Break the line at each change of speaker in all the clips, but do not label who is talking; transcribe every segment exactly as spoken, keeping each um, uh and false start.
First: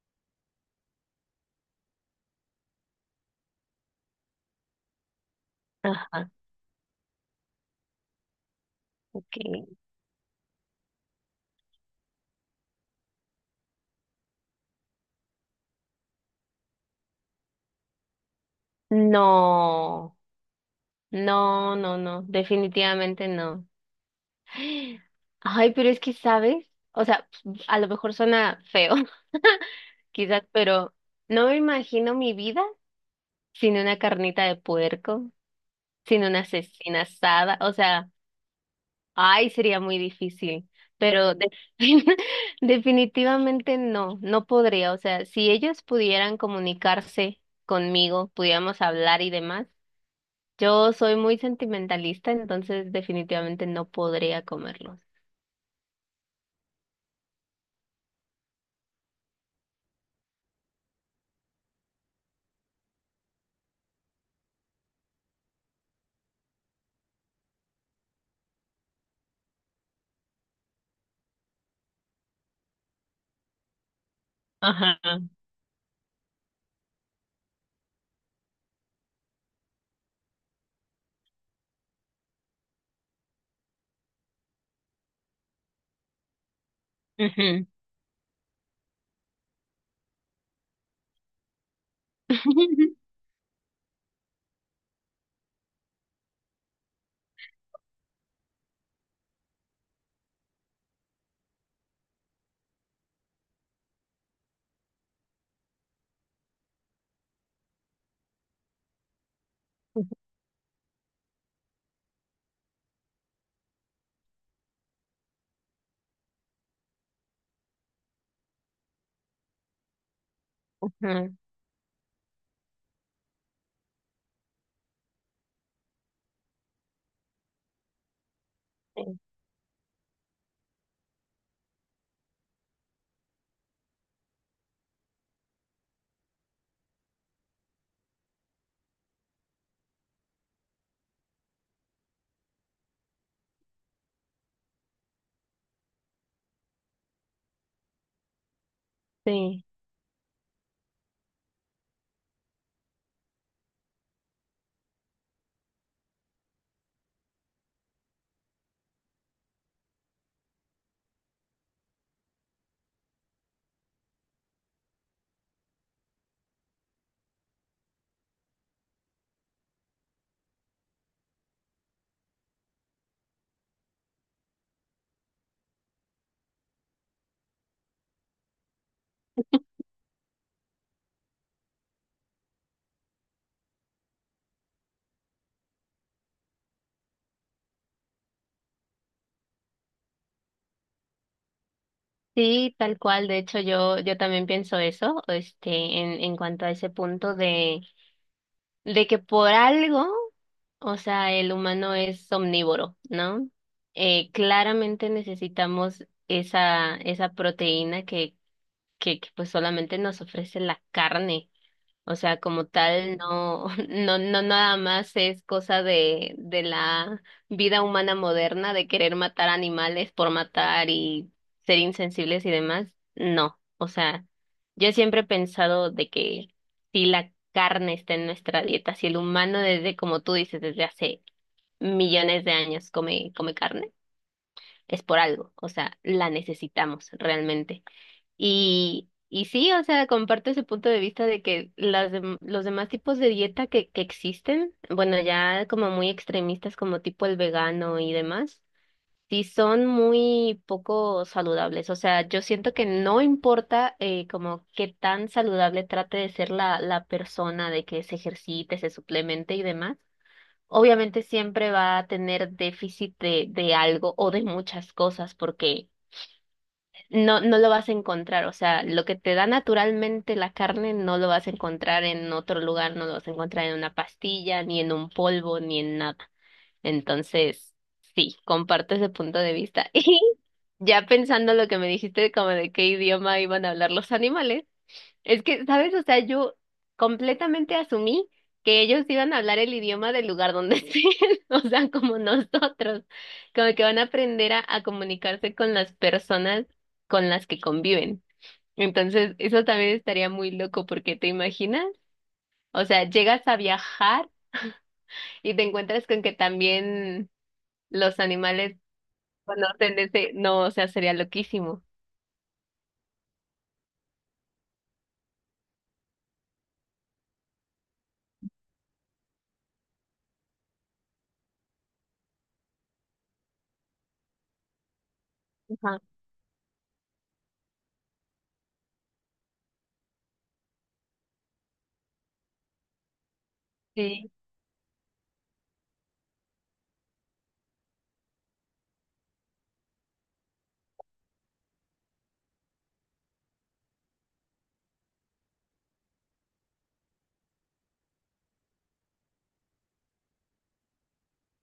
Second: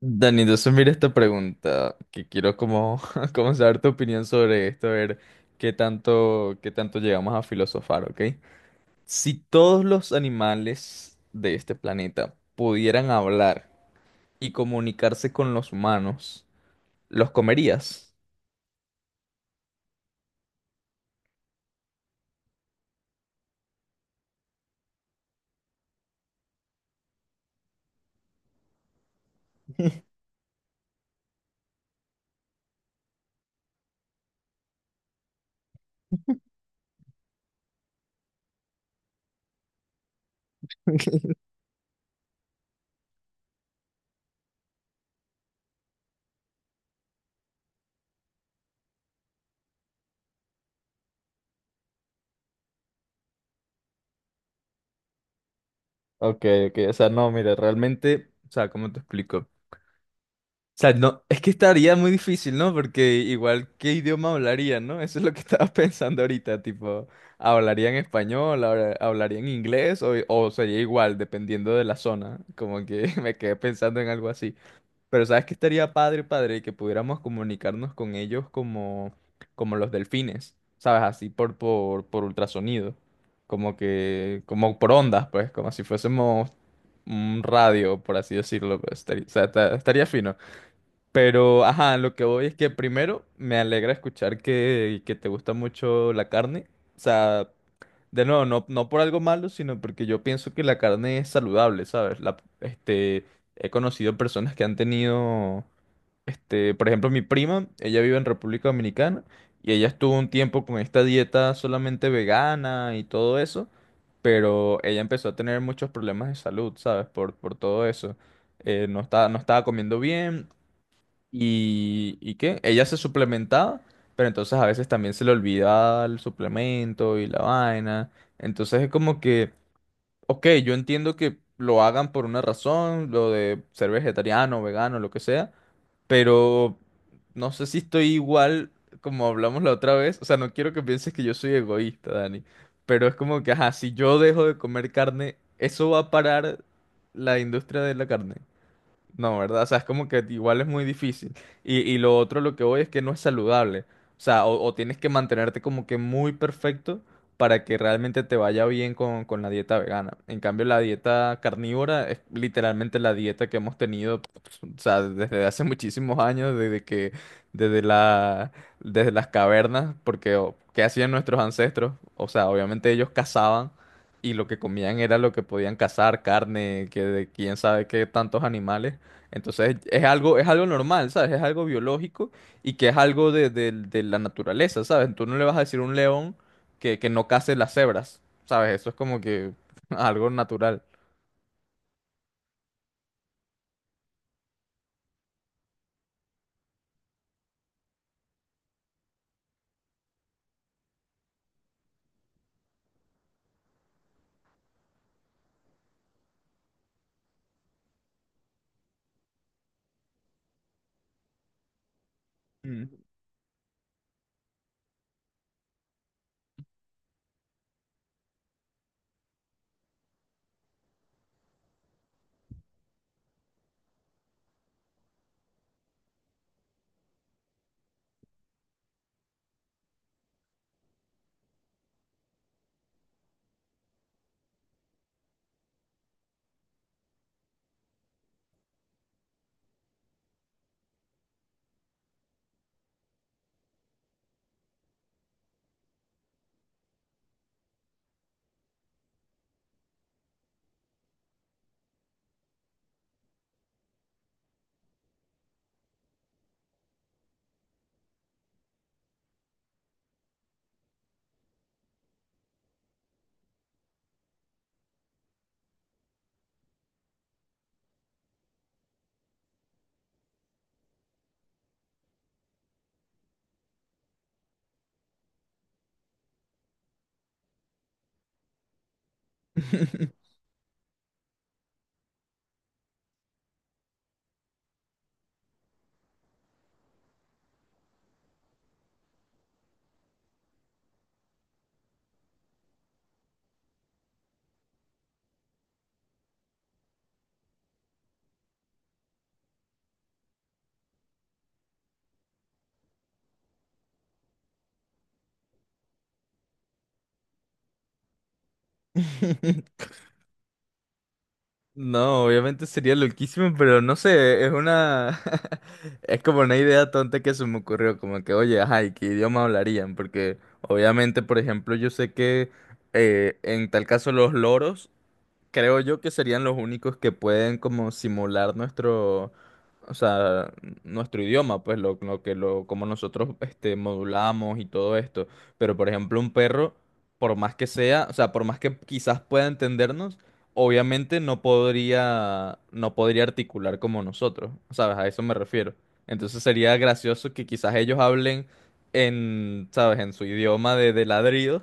Dani, entonces mira esta pregunta, que quiero como, como saber tu opinión sobre esto, a ver qué
Ajá,
tanto, qué tanto llegamos a filosofar, ¿ok? Si
ok.
todos los animales de este planeta pudieran hablar y comunicarse con los humanos, ¿los comerías?
No, no, no, no, definitivamente no. Ay, pero es que, ¿sabes? O sea, a lo mejor suena feo, quizás, pero no me imagino mi vida sin una carnita de puerco, sin una cecina asada. O sea, ay, sería muy difícil, pero de- definitivamente no, no podría. O sea, si ellos pudieran comunicarse conmigo, pudiéramos hablar y demás. Yo soy muy sentimentalista, entonces definitivamente no podría comerlos.
Ok, ok, o sea, no, mira, realmente, o sea, ¿cómo te explico? O sea, no, es que estaría muy difícil, ¿no? Porque igual, ¿qué idioma hablarían, no? Eso es lo que estaba pensando ahorita, tipo, ¿hablarían español, habla- hablarían inglés o, o sería igual, dependiendo de la zona? Como que me quedé pensando en algo así.
Ajá.
Pero ¿sabes qué estaría padre, padre? Que pudiéramos comunicarnos con ellos como, como los delfines, ¿sabes? Así por, por, por ultrasonido, como que, como por ondas, pues, como si fuésemos un
Ujú.
radio, por así decirlo. Pues, estaría- o sea, esta- estaría fino. Pero, ajá, lo que voy es que primero me alegra escuchar que, que te gusta mucho la carne. O sea, de nuevo, no, no por algo malo, sino porque yo pienso que la carne es saludable, ¿sabes? La, este, he conocido personas que han tenido, este, por ejemplo, mi prima, ella vive en República Dominicana y ella estuvo un tiempo con esta dieta solamente vegana y todo eso, pero ella empezó a tener muchos problemas de salud, ¿sabes? Por, por todo eso. Eh, no está, no estaba comiendo bien.
Ajá.
¿Y, y qué? Ella se suplementaba, pero entonces a veces también se le olvidaba el suplemento y la vaina. Entonces es
Sí,
como que, ok, yo entiendo que lo hagan por una razón, lo de ser vegetariano, vegano, lo que sea, pero no sé si estoy igual como hablamos la otra vez. O sea, no quiero que pienses que yo soy egoísta, Dani, pero es como que, ajá, si yo dejo de comer carne, ¿eso va a parar la industria de la carne? No, ¿verdad?
sí,
O sea, es como que igual es muy difícil. Y, y lo otro, lo que voy es que no es saludable. O sea, o, o tienes que mantenerte como que muy perfecto para que realmente te vaya bien con, con la dieta vegana. En cambio, la dieta carnívora es literalmente la dieta que hemos tenido, pues, o sea, desde hace muchísimos años, desde que, desde la, desde las cavernas, porque o, ¿qué hacían nuestros ancestros? O sea, obviamente ellos cazaban y lo que comían era lo que podían cazar, carne, que de quién sabe qué tantos animales. Entonces es algo, es algo normal, ¿sabes? Es algo biológico y que es algo de, de- de la naturaleza, ¿sabes? Tú no le vas a decir a un león que, que no case las cebras, ¿sabes? Eso es como que algo natural.
sí, tal cual. De hecho, yo, yo también pienso eso, este, en, en cuanto a ese punto de, de que por algo, o sea, el humano es omnívoro, ¿no? Eh, claramente necesitamos esa, esa proteína que, que, que pues solamente nos ofrece la carne. O sea, como
Mm.
tal, no, no, no nada más es cosa de, de la vida humana moderna, de querer matar animales por matar y ser insensibles y demás. No, o sea, yo siempre he pensado de que si la carne está en nuestra dieta, si el humano desde, como tú dices, desde hace millones de años come, come carne, es por algo, o sea, la necesitamos realmente. Y, y sí, o sea, comparto ese punto de vista de que las dem- los demás tipos de dieta que, que existen, bueno, ya como muy extremistas como tipo el vegano y demás, sí son muy poco saludables. O sea, yo siento que no importa eh, como qué tan saludable trate de ser la, la persona, de que se ejercite, se suplemente y demás. Obviamente siempre va a tener déficit de, de algo o de muchas cosas porque no, no lo vas a encontrar, o sea, lo que te da naturalmente la carne no lo vas a encontrar en otro lugar, no lo vas a encontrar en una pastilla, ni en un polvo, ni en nada. Entonces, sí, comparto ese punto de vista. Y ya pensando lo que me dijiste, como de qué idioma iban a hablar los animales. Es que, ¿sabes? O sea, yo completamente asumí que ellos iban a hablar el idioma del lugar donde estén, o sea, como nosotros, como que van a aprender a, a comunicarse con las personas con las que conviven. Entonces, eso también estaría muy loco porque te imaginas, o sea, llegas a viajar y te encuentras con que también los animales conocen ese, no, o sea, sería loquísimo.
No, obviamente sería loquísimo, pero no sé, es una es como una idea tonta que se me ocurrió, como que, oye, ajá, ¿y qué idioma hablarían? Porque obviamente, por ejemplo, yo sé que eh, en tal caso los loros creo yo
Ajá.
que serían los únicos que pueden como simular nuestro, o sea, nuestro idioma, pues lo, lo que lo, como nosotros este,
Sí.
modulamos y todo esto. Pero por ejemplo, un perro, por más que sea, o sea, por más que quizás pueda entendernos, obviamente no podría, no podría articular como nosotros, ¿sabes? A eso me refiero. Entonces sería gracioso que quizás ellos hablen en, ¿sabes? En su idioma de, de ladridos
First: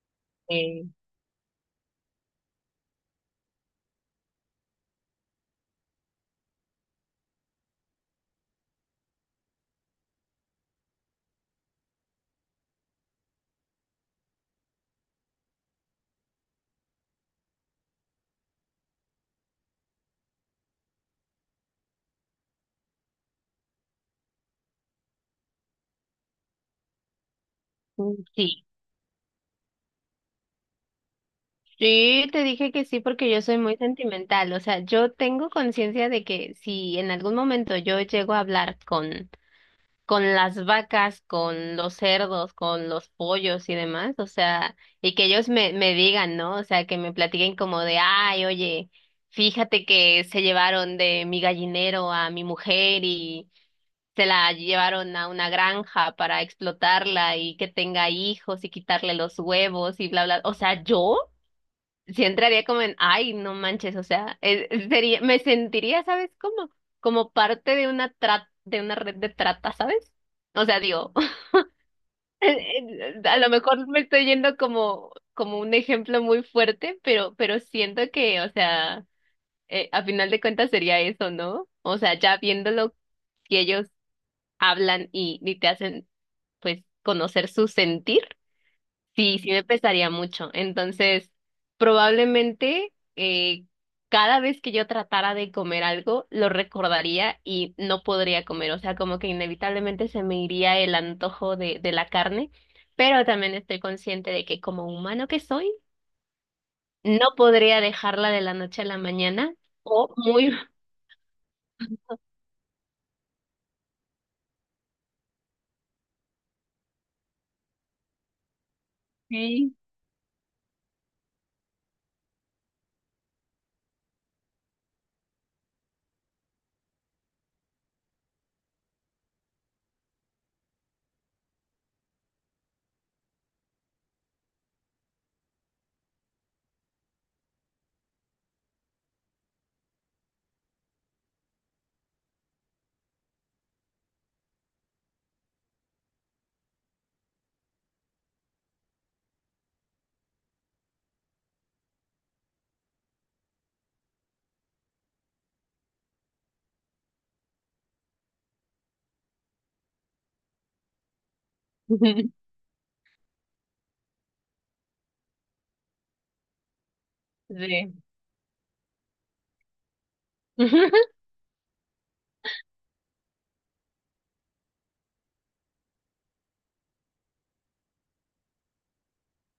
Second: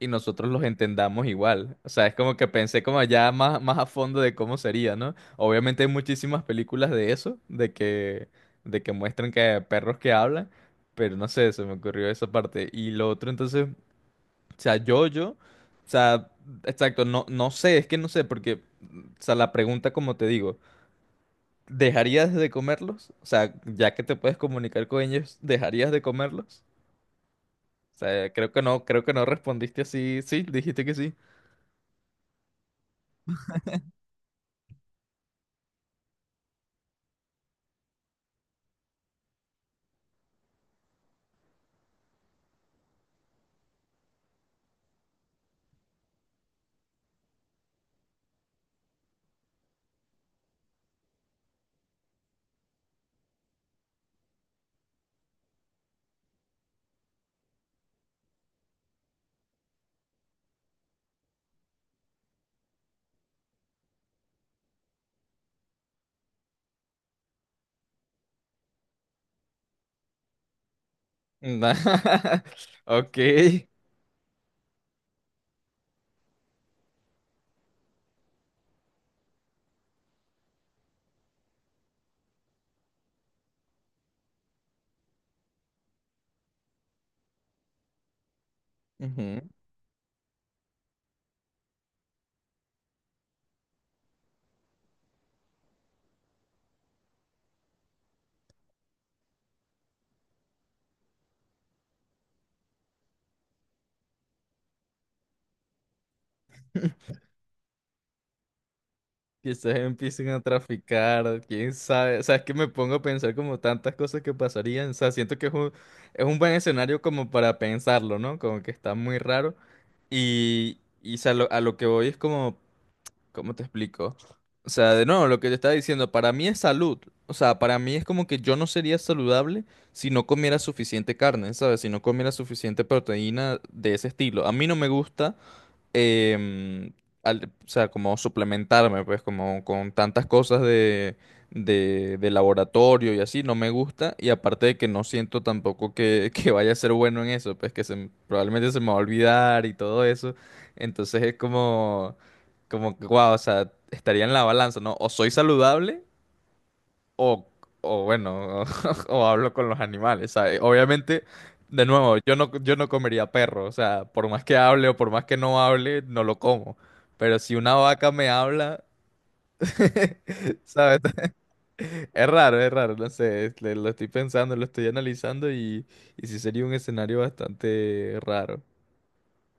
y nosotros los
Eh,
entendamos igual. O sea, es como que pensé como ya más, más a fondo de cómo sería, ¿no? Obviamente hay muchísimas películas de eso, de que, de que muestran que hay perros que hablan, pero no sé, se me ocurrió esa parte. Y lo otro, entonces, o sea, yo, yo, o sea, exacto, no, no sé, es que no sé, porque, o sea, la pregunta, como te digo, ¿dejarías de comerlos? O sea, ya que te puedes comunicar con ellos, ¿dejarías de comerlos? O sea, creo que
sí.
no, creo que no respondiste así. Sí, dijiste que sí.
Sí, te dije que sí porque yo soy muy sentimental, o sea, yo tengo conciencia de que si en algún momento yo llego a hablar con con las vacas, con los cerdos, con los pollos y demás, o sea, y que ellos me me digan, ¿no? O sea, que me platiquen como de, "Ay, oye, fíjate que se llevaron de mi gallinero a mi mujer y se la llevaron a una granja para explotarla y que tenga hijos y quitarle los huevos y bla bla." O sea, yo sí entraría como en, ay, no manches, o sea, es- sería, me sentiría, ¿sabes cómo? Como parte de una tra- de una red de trata, ¿sabes? O sea, digo,
Na-
a lo
Ok.
mejor me estoy yendo como, como un ejemplo muy fuerte, pero, pero siento que, o sea, eh, a final de cuentas sería eso, ¿no? O sea, ya viéndolo, si ellos hablan y, y te hacen, pues, conocer su sentir. Sí,
Ujú.
sí me pesaría mucho. Entonces, probablemente eh, cada vez que yo tratara de comer algo, lo recordaría y no podría comer. O sea, como que inevitablemente se me iría el antojo de, de la carne, pero también estoy consciente de que como humano que soy, no podría dejarla de la noche a la mañana
Quizás
o
empiecen a
muy...
traficar, quién sabe. O sea, es que me pongo a pensar como tantas cosas que pasarían. O sea, siento que es un, es un buen escenario como para pensarlo, ¿no? Como que está muy raro.
Sí.
Y, y o sea, lo- a lo que voy es como, ¿cómo te explico? O sea, de nuevo, lo que te estaba diciendo, para mí es salud. O sea, para mí es como que yo no sería saludable si no comiera suficiente carne, ¿sabes? Si no comiera suficiente proteína de ese estilo. A mí no me gusta. em, al- o sea, como suplementarme, pues, como con tantas cosas de, de, de laboratorio y así, no me gusta. Y aparte de que no siento tampoco que, que vaya a ser bueno en eso, pues que se, m- probablemente se me va a olvidar y todo eso. Entonces es como, como, wow, o sea, estaría en la balanza, ¿no? O soy saludable. O, o bueno, o hablo con los animales, ¿sabes? Obviamente, de nuevo, yo no, yo no comería perro, o sea, por más que hable o por más que no hable, no lo como. Pero si una
Sí.
vaca me habla, ¿sabes? Es raro, es raro, no sé, es- le- lo estoy pensando, lo estoy analizando y, y sí sería un escenario bastante raro.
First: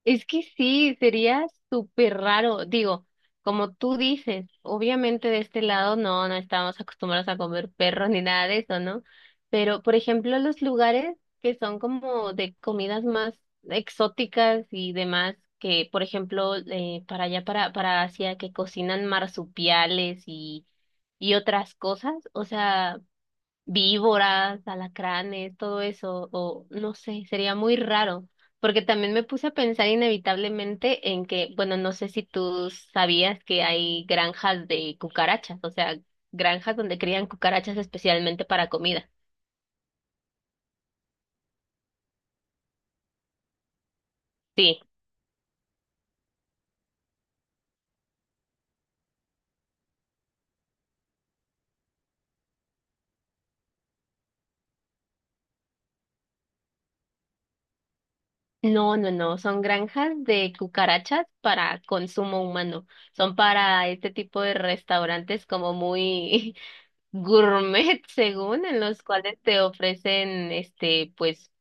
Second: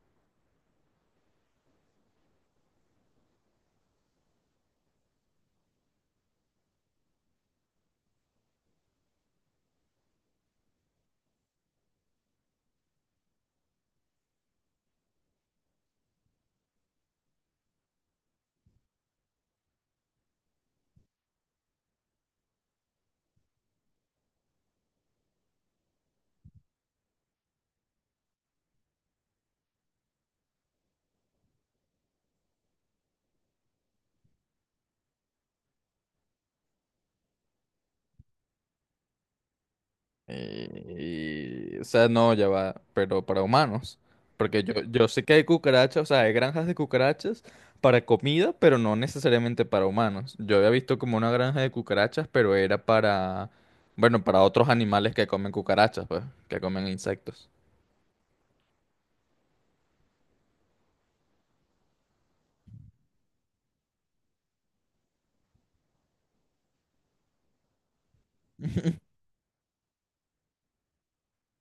Es que sí, sería súper raro. Digo, como tú dices, obviamente de este lado no, no estamos acostumbrados a comer perros ni nada de eso, ¿no? Pero, por ejemplo, los lugares que son como de comidas más exóticas y demás, que, por ejemplo, eh, para allá, para, para Asia, que cocinan marsupiales y, y otras cosas, o sea víboras, alacranes, todo eso, o no sé, sería muy raro, porque también me puse a pensar inevitablemente en que, bueno, no sé si tú sabías que hay granjas de cucarachas, o sea, granjas donde crían cucarachas especialmente para comida.
Y- y- o sea, no, ya va, pero para humanos. Porque yo,
Sí.
yo sé que hay cucarachas, o sea, hay granjas de cucarachas para comida, pero no necesariamente para humanos. Yo había visto como una granja de cucarachas, pero era para, bueno, para otros animales que comen cucarachas, pues, que comen insectos.
No, no, no, son granjas de cucarachas para consumo humano. Son para este tipo de restaurantes como muy gourmet, según, en los cuales te ofrecen este pues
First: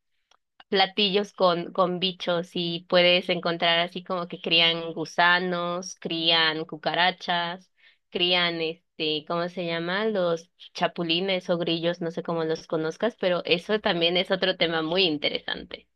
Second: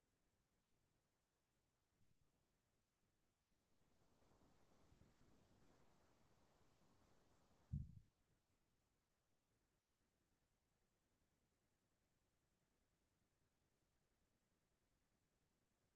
platillos con, con bichos y puedes encontrar así como que crían gusanos, crían cucarachas, crían este, ¿cómo se llama? Los chapulines o grillos, no sé cómo los conozcas, pero eso también es otro tema muy interesante.